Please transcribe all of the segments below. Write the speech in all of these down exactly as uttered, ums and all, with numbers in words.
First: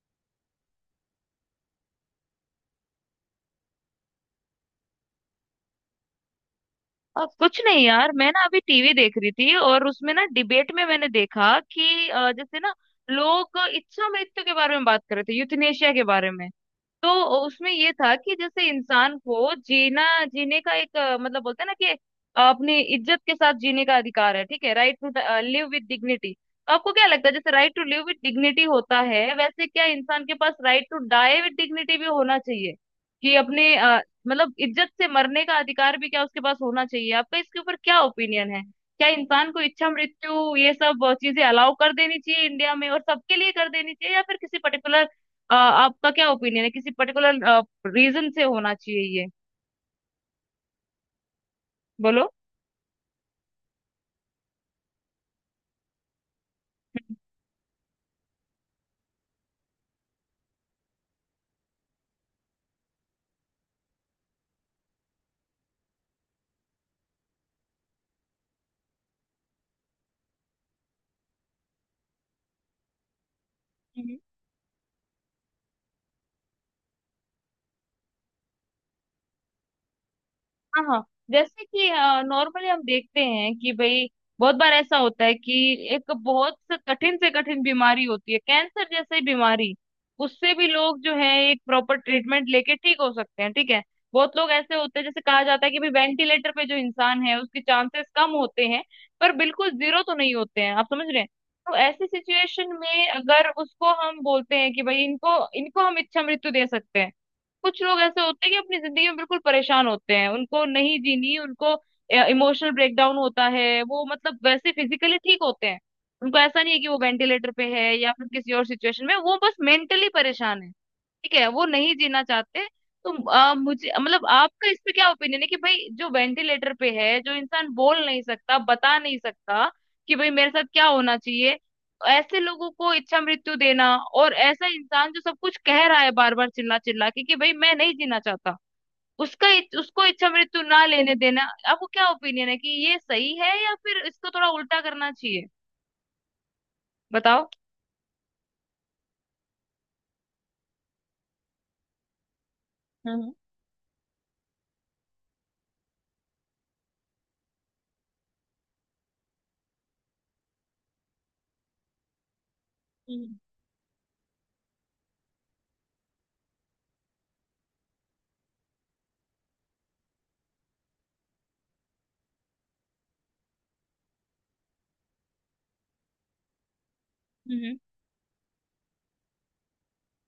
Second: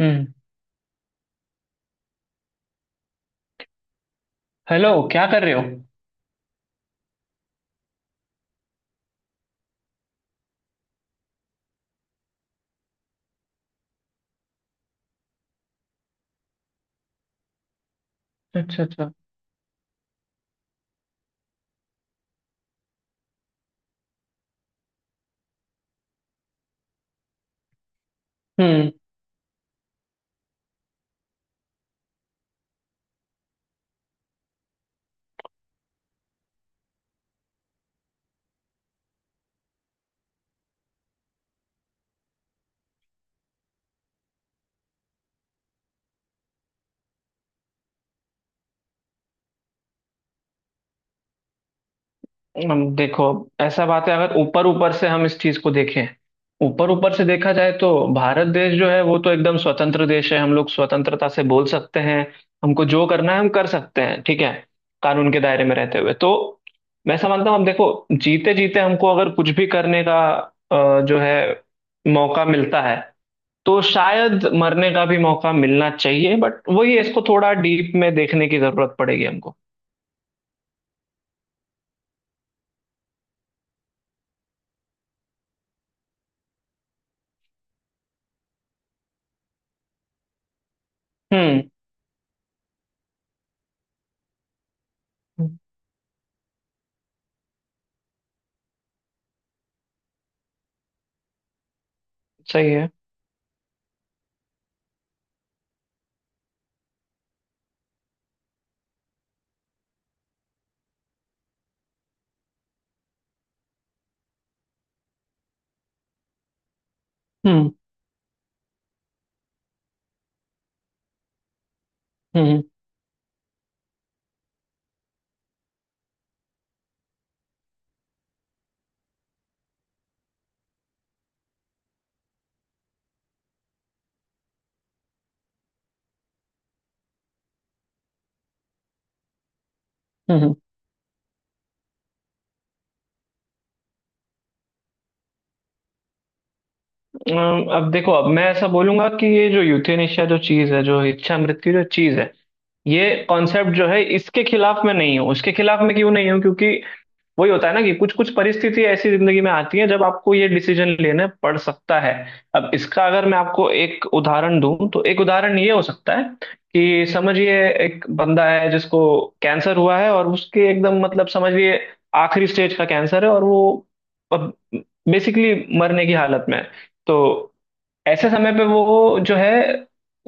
हम्म। Hello, क्या कर रहे हो? अब कुछ नहीं यार, मैं ना अभी टीवी देख रही थी और उसमें ना डिबेट में मैंने देखा कि अ, जैसे ना लोग इच्छा मृत्यु के बारे में बात कर रहे थे, यूथनेशिया के बारे में। तो उसमें ये था कि जैसे अच्छा अच्छा। इंसान को जीना जीने का एक अ, मतलब बोलते हैं ना कि अपनी इज्जत के साथ जीने का अधिकार है, ठीक है, right to live with dignity. तो आपको क्या लगता है, जैसे right to live with dignity हम्म। होता है, वैसे क्या इंसान के पास right to die with dignity भी होना चाहिए कि अपने अ, मतलब इज्जत से मरने का अधिकार भी क्या उसके पास होना चाहिए? आपका इसके ऊपर क्या ओपिनियन है? क्या इंसान को इच्छा मृत्यु ये सब चीजें अलाउ कर देनी चाहिए इंडिया में, और सबके लिए कर देनी चाहिए या फिर किसी पर्टिकुलर अ, आपका क्या ओपिनियन है, किसी पर्टिकुलर रीजन से होना चाहिए ये? बोलो। हम देखो, ऐसा बात है। अगर ऊपर ऊपर से हम इस चीज को देखें, ऊपर ऊपर से देखा जाए तो भारत देश जो है वो तो एकदम स्वतंत्र देश है। हम लोग स्वतंत्रता से बोल सकते हैं, हमको जो करना है हम कर सकते हैं, ठीक है, कानून के दायरे में रहते हुए। तो मैं समझता हूँ, हम देखो, जीते जीते हमको अगर कुछ भी करने का अ, जो है मौका मिलता है तो हम्म। शायद मरने का भी मौका मिलना चाहिए। बट वही है, इसको थोड़ा डीप में देखने की जरूरत पड़ेगी हमको। हाँ हाँ। जैसे कि नॉर्मली हम देखते हैं कि भाई बहुत बार ऐसा होता है कि एक बहुत से कठिन से कठिन बीमारी होती है, कैंसर जैसी बीमारी। उससे भी लोग जो है एक हम्म। प्रॉपर ट्रीटमेंट लेके ठीक हो सकते हैं, ठीक है। बहुत लोग ऐसे होते हैं जैसे कहा जाता है कि भाई वेंटिलेटर पे जो इंसान है उसके चांसेस कम होते हैं, पर बिल्कुल जीरो तो नहीं होते हैं, आप समझ रहे हैं। तो ऐसी सिचुएशन सही है। में अगर उसको हम बोलते हैं कि भाई इनको इनको हम इच्छा मृत्यु दे सकते हैं। कुछ लोग ऐसे होते हैं कि अपनी जिंदगी में बिल्कुल परेशान होते हैं, उनको नहीं जीनी उनको, इमोशनल ब्रेकडाउन होता है। वो मतलब वैसे फिजिकली ठीक होते हैं, उनको ऐसा नहीं है कि वो वेंटिलेटर पे हम्म। है या फिर किसी और सिचुएशन में, वो बस मेंटली परेशान है, ठीक है, वो नहीं जीना हम्म। चाहते। तो आ, मुझे मतलब आपका इस पे क्या ओपिनियन है कि भाई जो वेंटिलेटर पे है, जो इंसान बोल नहीं सकता, बता नहीं सकता कि भाई मेरे साथ क्या होना चाहिए, ऐसे लोगों को इच्छा मृत्यु देना, और ऐसा इंसान जो सब कुछ कह रहा है बार बार चिल्ला चिल्ला के कि भाई मैं नहीं जीना चाहता, उसका उसको इच्छा हम्म। मृत्यु ना लेने देना, आपको क्या ओपिनियन है कि ये सही है या फिर इसको थोड़ा उल्टा करना चाहिए? बताओ। अम, अब देखो, अब मैं ऐसा बोलूंगा कि ये जो यूथेनेशिया जो चीज है, जो इच्छा मृत्यु जो चीज है, ये हम्म। कॉन्सेप्ट जो है, इसके खिलाफ मैं नहीं हूँ। उसके खिलाफ मैं क्यों नहीं हूँ, क्योंकि वही होता है ना कि कुछ कुछ परिस्थिति ऐसी जिंदगी में आती है जब आपको ये डिसीजन लेने पड़ सकता है। अब इसका अगर हम्म। मैं आपको एक उदाहरण दूं तो एक उदाहरण ये हो सकता है कि, समझिए, एक बंदा है जिसको कैंसर हुआ है, और उसके एकदम मतलब, समझिए, आखिरी स्टेज का कैंसर है और वो बेसिकली मरने की हालत में है। तो हम्म। ऐसे समय पे वो जो है,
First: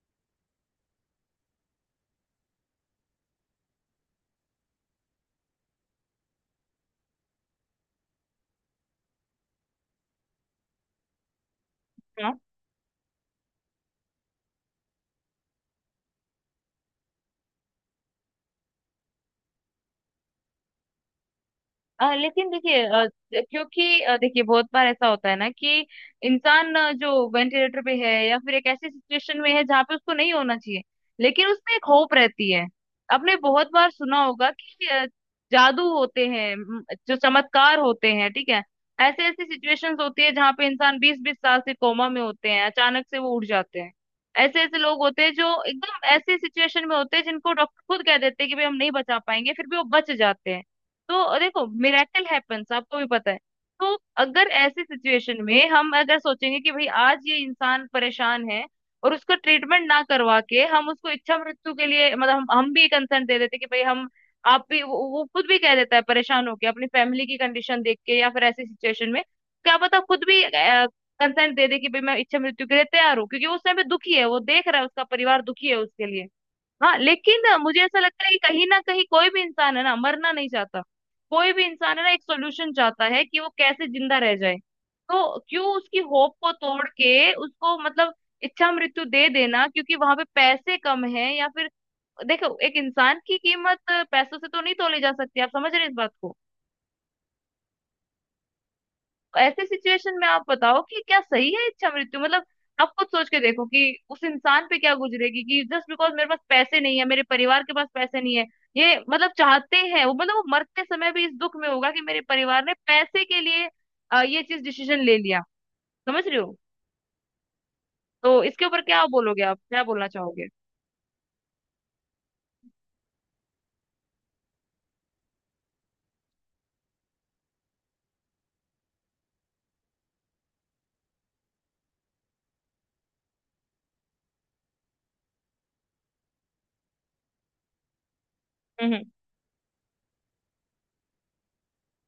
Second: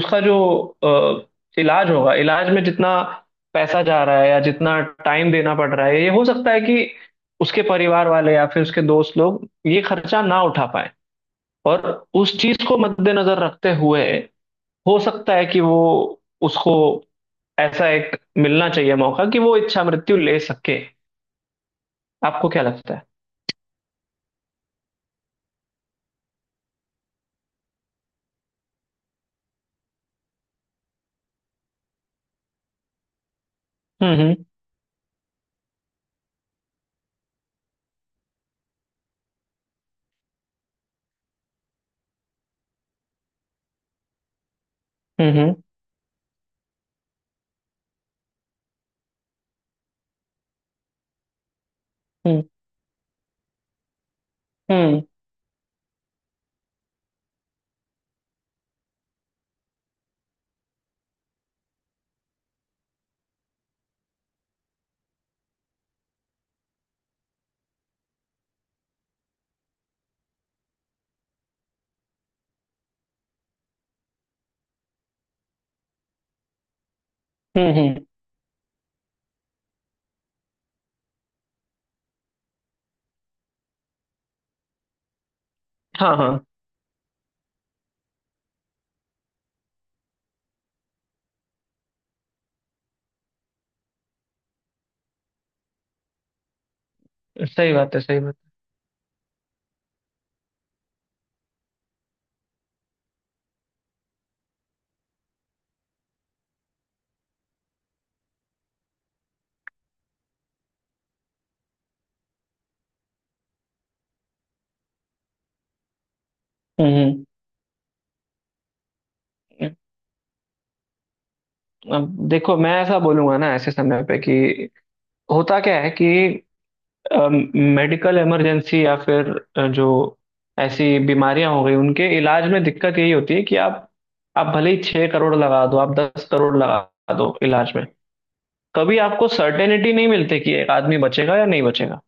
उसका जो अ, इलाज होगा, इलाज में जितना पैसा जा रहा है या जितना टाइम देना पड़ रहा है, ये हो सकता है कि उसके परिवार वाले या फिर उसके दोस्त लोग ये खर्चा ना उठा पाए। और उस हम्म। चीज को मद्देनजर रखते हुए हो सकता है कि वो, उसको ऐसा एक मिलना चाहिए मौका कि वो इच्छा मृत्यु ले सके। अ, आपको लेकिन क्या देखिए, लगता है? अ, क्योंकि अ, देखिए बहुत बार ऐसा होता है ना कि इंसान अ, जो वेंटिलेटर पे है या फिर एक ऐसी सिचुएशन में है जहाँ पे उसको नहीं होना चाहिए, लेकिन उसमें एक होप रहती है। आपने बहुत बार सुना हम्म। होगा कि अ, जादू होते हैं, म, जो चमत्कार होते हैं, ठीक है। ऐसे ऐसी सिचुएशंस होती है जहाँ पे इंसान बीस बीस साल से कोमा में होते हैं, अचानक से वो उठ जाते हैं। ऐसे ऐसे लोग होते हैं हम्म। हम्म। जो एकदम ऐसी सिचुएशन में होते हैं जिनको डॉक्टर खुद कह देते हैं कि भाई हम नहीं बचा पाएंगे, फिर भी वो बच जाते हैं। तो देखो, मिरेकल हम्म। हैपेंस, आपको भी पता है। तो अगर ऐसी हम्म। सिचुएशन में हम अगर सोचेंगे कि भाई आज ये इंसान परेशान है और उसका ट्रीटमेंट ना करवा के हम उसको इच्छा मृत्यु के लिए मतलब हम, हम भी कंसर्न दे देते कि भाई हम, आप भी वो, वो खुद भी कह देता है परेशान होके अपनी फैमिली की कंडीशन देख के या फिर ऐसी सिचुएशन में, क्या पता खुद भी कंसर्न दे दे कि भाई मैं इच्छा मृत्यु के लिए तैयार हूँ, क्योंकि वो उस समय दुखी है, वो देख रहा है उसका परिवार दुखी है उसके लिए। हाँ, लेकिन हम्म। मुझे ऐसा हम्म, लगता है कि कहीं ना कहीं कोई भी इंसान है ना मरना नहीं चाहता, कोई भी इंसान है ना एक सोल्यूशन चाहता है कि वो कैसे जिंदा रह जाए। तो क्यों उसकी हाँ होप हाँ, को तोड़ के उसको मतलब इच्छा मृत्यु दे देना क्योंकि वहां पे पैसे कम है या फिर, देखो एक इंसान की कीमत पैसों से तो नहीं तोली जा सकती, आप समझ रहे हैं इस बात को। सही बात है, सही बात ऐसे सिचुएशन में आप बताओ कि क्या सही है इच्छा मृत्यु मतलब, आप खुद सोच के देखो कि उस इंसान पे क्या गुजरेगी कि जस्ट बिकॉज मेरे पास पैसे नहीं है, मेरे परिवार के पास पैसे नहीं है, ये मतलब चाहते हैं वो मतलब वो मरते समय भी इस दुख में होगा कि मेरे परिवार ने पैसे के लिए अ, ये चीज डिसीजन ले लिया। समझ रहे हो? है। हम्म। तो इसके ऊपर क्या बोलोगे, आप हम्म। क्या बोलना चाहोगे? अब देखो, मैं ऐसा बोलूंगा ना, ऐसे समय पे कि होता क्या है कि मेडिकल इमरजेंसी या फिर अ, जो ऐसी बीमारियां हो गई, उनके इलाज में दिक्कत यही होती है कि आप आप भले ही छह करोड़ लगा दो, आप दस करोड़ लगा दो इलाज में, हम्म। कभी हम्म। आपको सर्टेनिटी नहीं मिलती कि एक आदमी बचेगा या नहीं बचेगा।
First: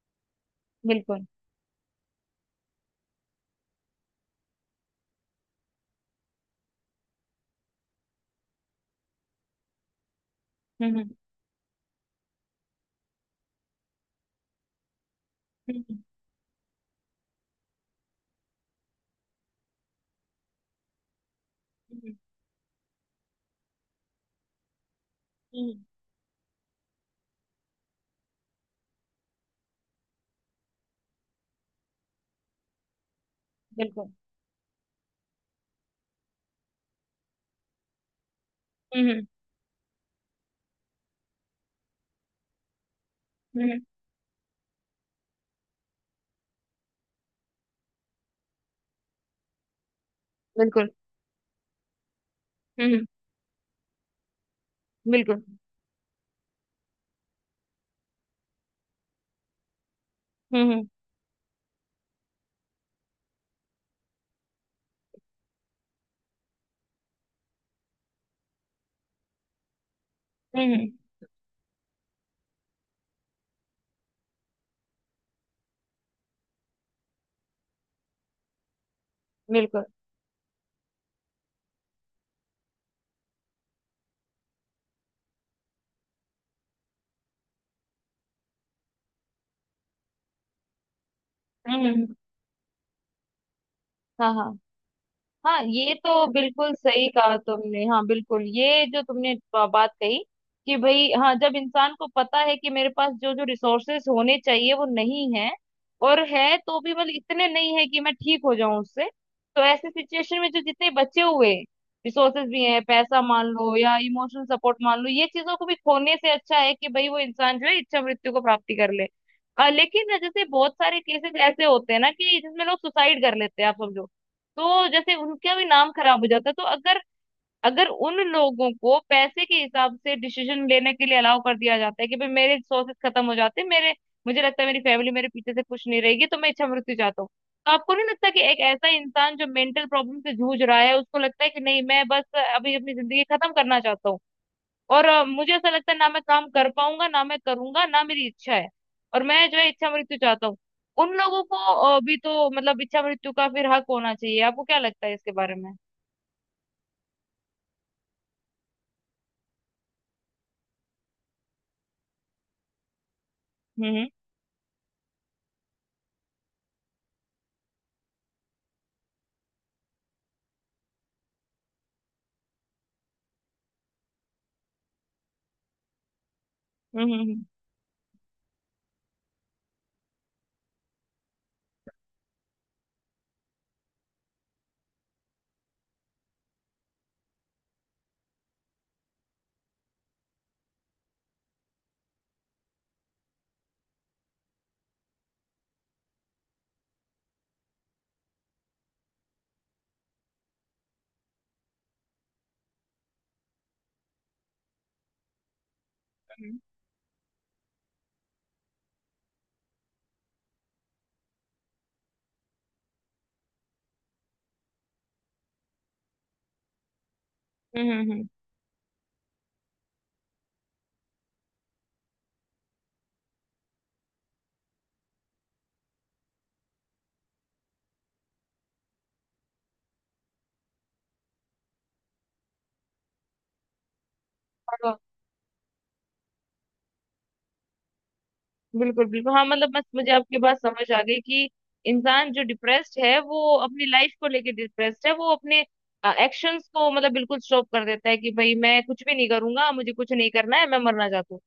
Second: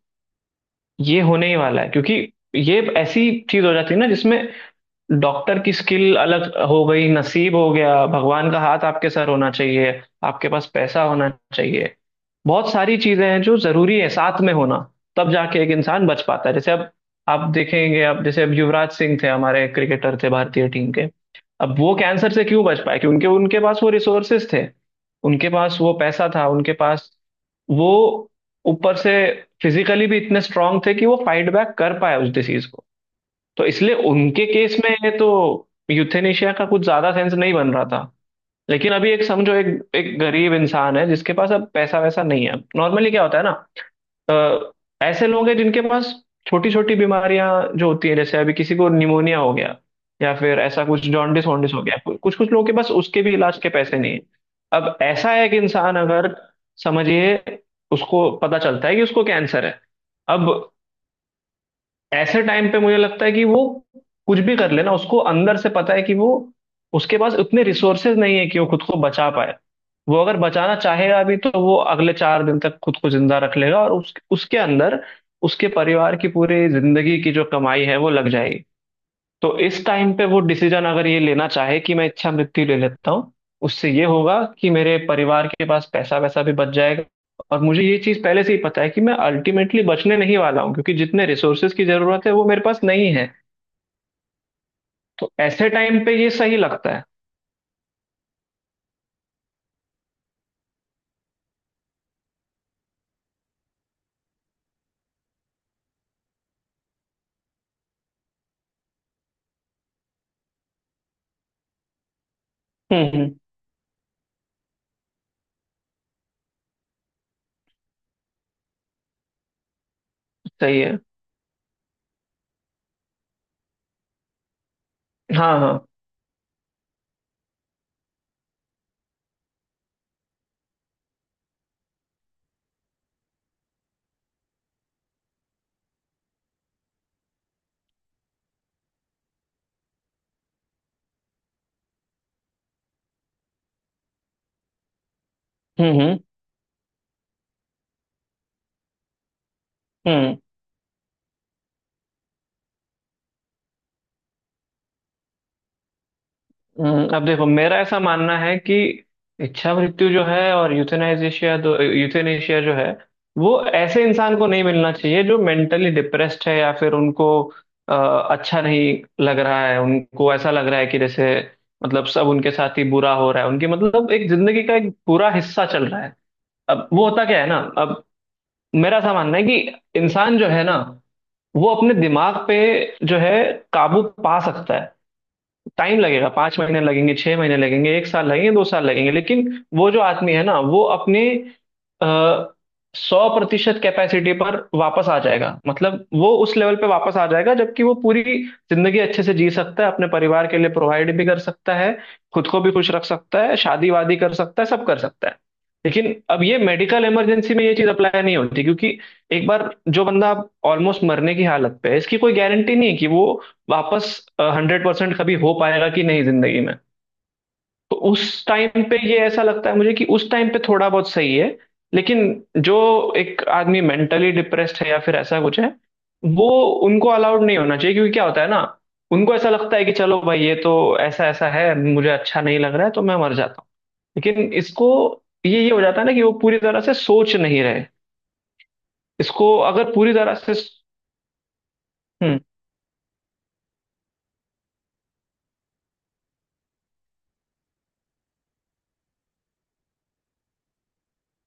ये बिल्कुल। होने ही वाला है, क्योंकि ये ऐसी चीज हो जाती है ना, जिसमें डॉक्टर की स्किल अलग हो गई, नसीब हो गया, भगवान का हाथ आपके सर होना चाहिए, आपके पास पैसा हम्म। होना चाहिए, बहुत सारी चीजें हैं जो जरूरी है साथ में होना, तब जाके एक हम्म। हम्म। इंसान बच पाता है। जैसे अब आप देखेंगे, अब जैसे, अब युवराज सिंह थे, हमारे क्रिकेटर थे भारतीय टीम के, अब वो हम्म। कैंसर से क्यों बच पाए, क्योंकि उनके पास वो रिसोर्सेस थे, उनके पास हम्म। वो पैसा था, उनके पास वो ऊपर से फिजिकली भी इतने स्ट्रांग थे कि वो फाइट बैक कर पाए उस डिसीज को। तो इसलिए बिल्कुल। उनके केस में तो यूथेनेशिया का कुछ ज्यादा सेंस नहीं बन रहा था। लेकिन अभी एक हम्म। समझो, एक एक गरीब इंसान है जिसके पास अब पैसा वैसा नहीं है, नॉर्मली क्या होता है ना, हम्म। हम्म। अ, ऐसे लोग हैं जिनके पास छोटी छोटी बीमारियां जो होती हैं, जैसे अभी किसी को निमोनिया हो गया, या फिर ऐसा बिल्कुल। कुछ जॉन्डिस वॉन्डिस हो गया, कुछ कुछ लोगों के हम्म। पास हम्म। उसके भी इलाज के पैसे नहीं है। अब ऐसा बिल्कुल। है कि इंसान अगर, समझिए, उसको पता चलता है कि उसको कैंसर है। अब हम्म। ऐसे टाइम पे मुझे लगता है कि वो कुछ भी कर लेना, उसको अंदर से पता है कि वो, उसके पास उतने रिसोर्सेज नहीं है कि वो खुद को बचा पाए। वो अगर हम्म। बचाना हम्म। चाहेगा भी तो वो अगले चार दिन तक खुद को जिंदा रख लेगा और उस, उसके अंदर उसके परिवार की पूरी जिंदगी की जो कमाई है वो लग जाएगी। तो बिल्कुल। इस टाइम पे वो डिसीजन अगर ये लेना चाहे कि मैं इच्छा मृत्यु ले लेता हूँ, उससे ये होगा कि मेरे परिवार के पास पैसा वैसा भी बच जाएगा, और मुझे ये चीज पहले से ही पता है कि मैं अल्टीमेटली बचने नहीं वाला हूँ, क्योंकि जितने रिसोर्सेज हम्म। की हम्म। जरूरत है वो मेरे पास नहीं है। हाँ हाँ। तो हाँ, ऐसे ये टाइम पे तो ये सही बिल्कुल लगता है। सही कहा तुमने, हाँ बिल्कुल, ये जो तुमने बा- बात कही कि भाई हाँ, जब इंसान को पता है कि मेरे पास जो जो रिसोर्सेस होने चाहिए वो नहीं है, और है तो भी मतलब इतने नहीं है कि मैं ठीक हो जाऊं उससे, तो ऐसे सिचुएशन में जो जितने बचे हुए रिसोर्सेज भी हैं, हम्म। पैसा हम्म। मान लो या इमोशनल सपोर्ट मान लो, ये चीजों को भी खोने से अच्छा है कि भाई वो इंसान जो है इच्छा मृत्यु को प्राप्ति कर ले। अ, लेकिन ना, जैसे बहुत सही है। सारे केसेस ऐसे होते हैं ना कि जिसमें लोग सुसाइड कर लेते हैं, आप समझो, तो जैसे उनका हाँ भी हाँ। नाम खराब हो जाता है। तो अगर, अगर उन लोगों को पैसे के हिसाब से डिसीजन लेने के लिए अलाउ कर दिया जाता है कि भाई मेरे सोर्सेस खत्म हो जाते हैं, मेरे, मुझे लगता है मेरी फैमिली मेरे पीछे से खुश नहीं रहेगी, तो मैं इच्छा मृत्यु चाहता हूँ, तो आपको नहीं लगता कि एक ऐसा इंसान जो मेंटल प्रॉब्लम से जूझ रहा है, उसको लगता है कि नहीं, मैं बस अभी अपनी जिंदगी खत्म करना चाहता हूँ, और अ, मुझे ऐसा हम्म। लगता है ना हम्म। मैं काम कर पाऊंगा, ना मैं करूंगा, ना मेरी इच्छा है, और मैं जो है इच्छा मृत्यु हम्म। चाहता हूँ, उन लोगों को अ, भी तो मतलब इच्छा मृत्यु का फिर हक होना चाहिए, आपको क्या लगता है इसके बारे में? हम्म, अब देखो, मेरा ऐसा मानना है कि इच्छा मृत्यु जो है, और यूथेनाइजेशिया दो यूथेनेशिया जो है, वो ऐसे हम्म। इंसान को नहीं मिलना चाहिए जो मेंटली डिप्रेस्ड है, या फिर उनको अ, अच्छा नहीं लग रहा है, उनको ऐसा लग रहा है कि जैसे मतलब सब उनके साथ ही बुरा हो रहा है, उनकी मतलब एक जिंदगी का एक पूरा हिस्सा चल रहा है। अब हम्म। वो हम्म। होता क्या हम्म। है ना, अब मेरा ऐसा मानना है कि इंसान जो है ना, वो अपने दिमाग पे जो है काबू पा सकता है। टाइम लगेगा, पांच महीने लगेंगे, छह महीने लगेंगे, एक साल लगेंगे, दो साल लगेंगे, लेकिन वो जो आदमी है ना, वो अपने सौ प्रतिशत कैपेसिटी पर वापस आ जाएगा। मतलब वो उस लेवल पे वापस आ जाएगा जबकि वो पूरी जिंदगी अच्छे से जी सकता है, अपने परिवार के लिए प्रोवाइड भी कर सकता है, खुद को भी खुश रख सकता है, शादी वादी कर सकता है, सब कर सकता है। लेकिन अब ये मेडिकल इमरजेंसी में ये चीज अप्लाई नहीं होती, क्योंकि एक बार जो बंदा ऑलमोस्ट मरने की हालत पे है, इसकी कोई गारंटी नहीं है कि वो वापस हंड्रेड परसेंट कभी हो पाएगा कि नहीं जिंदगी में। हम्म। तो हम्म। हम्म। हम्म। हम्म। उस टाइम पे ये ऐसा लगता है मुझे कि उस टाइम पे थोड़ा बहुत सही है। लेकिन जो एक आदमी मेंटली डिप्रेस्ड है, या फिर ऐसा कुछ है, वो, उनको अलाउड नहीं होना चाहिए, क्योंकि क्या होता है ना, उनको ऐसा लगता है कि चलो भाई, ये तो ऐसा ऐसा है, मुझे अच्छा नहीं लग रहा है, तो मैं मर जाता हूँ। लेकिन इसको ये ये हो जाता है ना कि वो पूरी तरह से सोच नहीं रहे। बिल्कुल, बिल्कुल, हाँ, इसको मतलब बस अगर मुझे पूरी तरह आपकी से… बात समझ आ गई कि इंसान हम्म। जो डिप्रेस्ड है वो अपनी लाइफ को लेके डिप्रेस्ड है, वो अपने एक्शंस को मतलब बिल्कुल स्टॉप कर देता है कि भाई मैं कुछ भी नहीं करूंगा, मुझे कुछ नहीं करना है, मैं मरना चाहता हूँ।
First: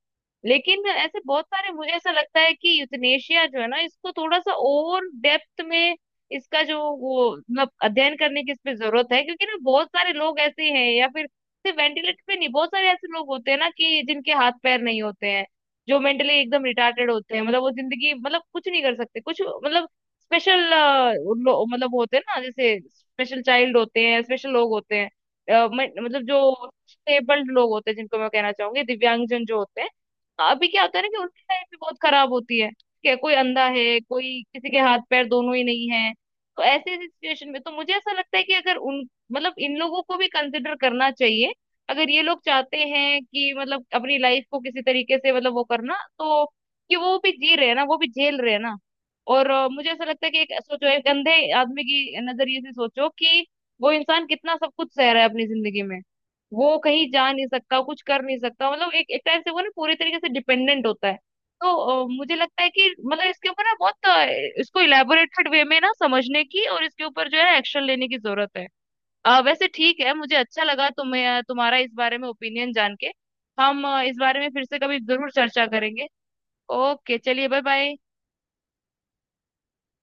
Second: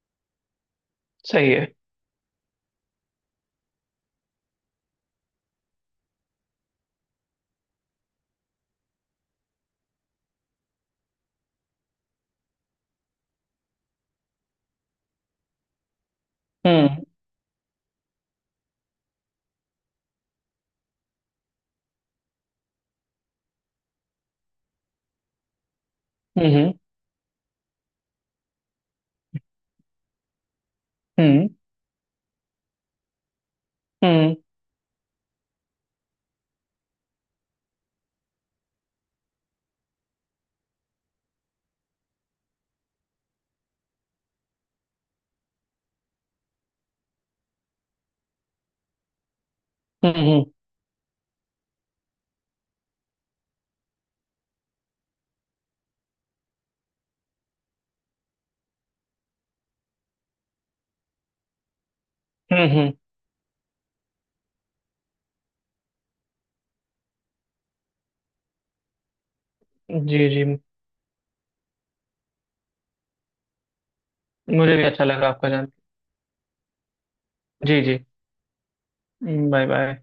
लेकिन ऐसे बहुत सही है। सारे, मुझे ऐसा लगता है कि यूथनेशिया जो है ना, इसको थोड़ा सा और डेप्थ में, इसका जो वो मतलब अध्ययन करने की इस पे जरूरत है, क्योंकि ना बहुत सारे लोग ऐसे हैं या फिर सिर्फ वेंटिलेटर पे नहीं, बहुत सारे ऐसे लोग होते हैं ना कि जिनके हाथ पैर नहीं होते हैं, जो मेंटली एकदम हम्म। रिटार्टेड होते हैं, मतलब वो जिंदगी मतलब कुछ नहीं कर सकते, कुछ मतलब स्पेशल मतलब होते हैं ना, जैसे स्पेशल चाइल्ड होते हैं, स्पेशल लोग होते हैं। अ, मैं- मतलब जो हम्म। स्टेबल्ड लोग होते हैं जिनको मैं कहना चाहूंगी दिव्यांगजन जो होते हैं, अभी क्या होता है ना कि उनकी हम्म। लाइफ भी बहुत खराब होती है कि कोई अंधा है, हम्म। कोई किसी के हाथ पैर दोनों ही नहीं है। तो ऐसे ऐसी सिचुएशन में तो मुझे ऐसा लगता है कि अगर उन मतलब इन लोगों को भी कंसिडर करना चाहिए, अगर ये लोग चाहते हैं कि मतलब अपनी लाइफ को किसी तरीके से मतलब वो करना तो, कि वो भी जी रहे हैं ना, वो भी झेल रहे हैं ना। और अ, मुझे ऐसा हम्म। लगता है कि हम्म। एक सोचो, एक अंधे आदमी की नजरिए से सोचो कि वो इंसान कितना सब कुछ सह रहा है अपनी जिंदगी में, वो कहीं जा नहीं सकता, कुछ कर नहीं सकता, मतलब एक एक टाइप से वो ना पूरी तरीके से डिपेंडेंट होता है। तो अ, मुझे लगता है हम्म। कि हम्म। मतलब इसके ऊपर ना बहुत अ, इसको इलेबोरेटेड वे में ना समझने की और इसके ऊपर जो है एक्शन लेने की जरूरत है। अ, वैसे ठीक है, जी मुझे जी। अच्छा लगा तुम्हें, तुम्हारा इस बारे में ओपिनियन जान के। हम अ, इस बारे में फिर मुझे से भी कभी अच्छा लगा जरूर आपका चर्चा जान। करेंगे। ओके, चलिए, बाय जी बाय। जी। Bye bye.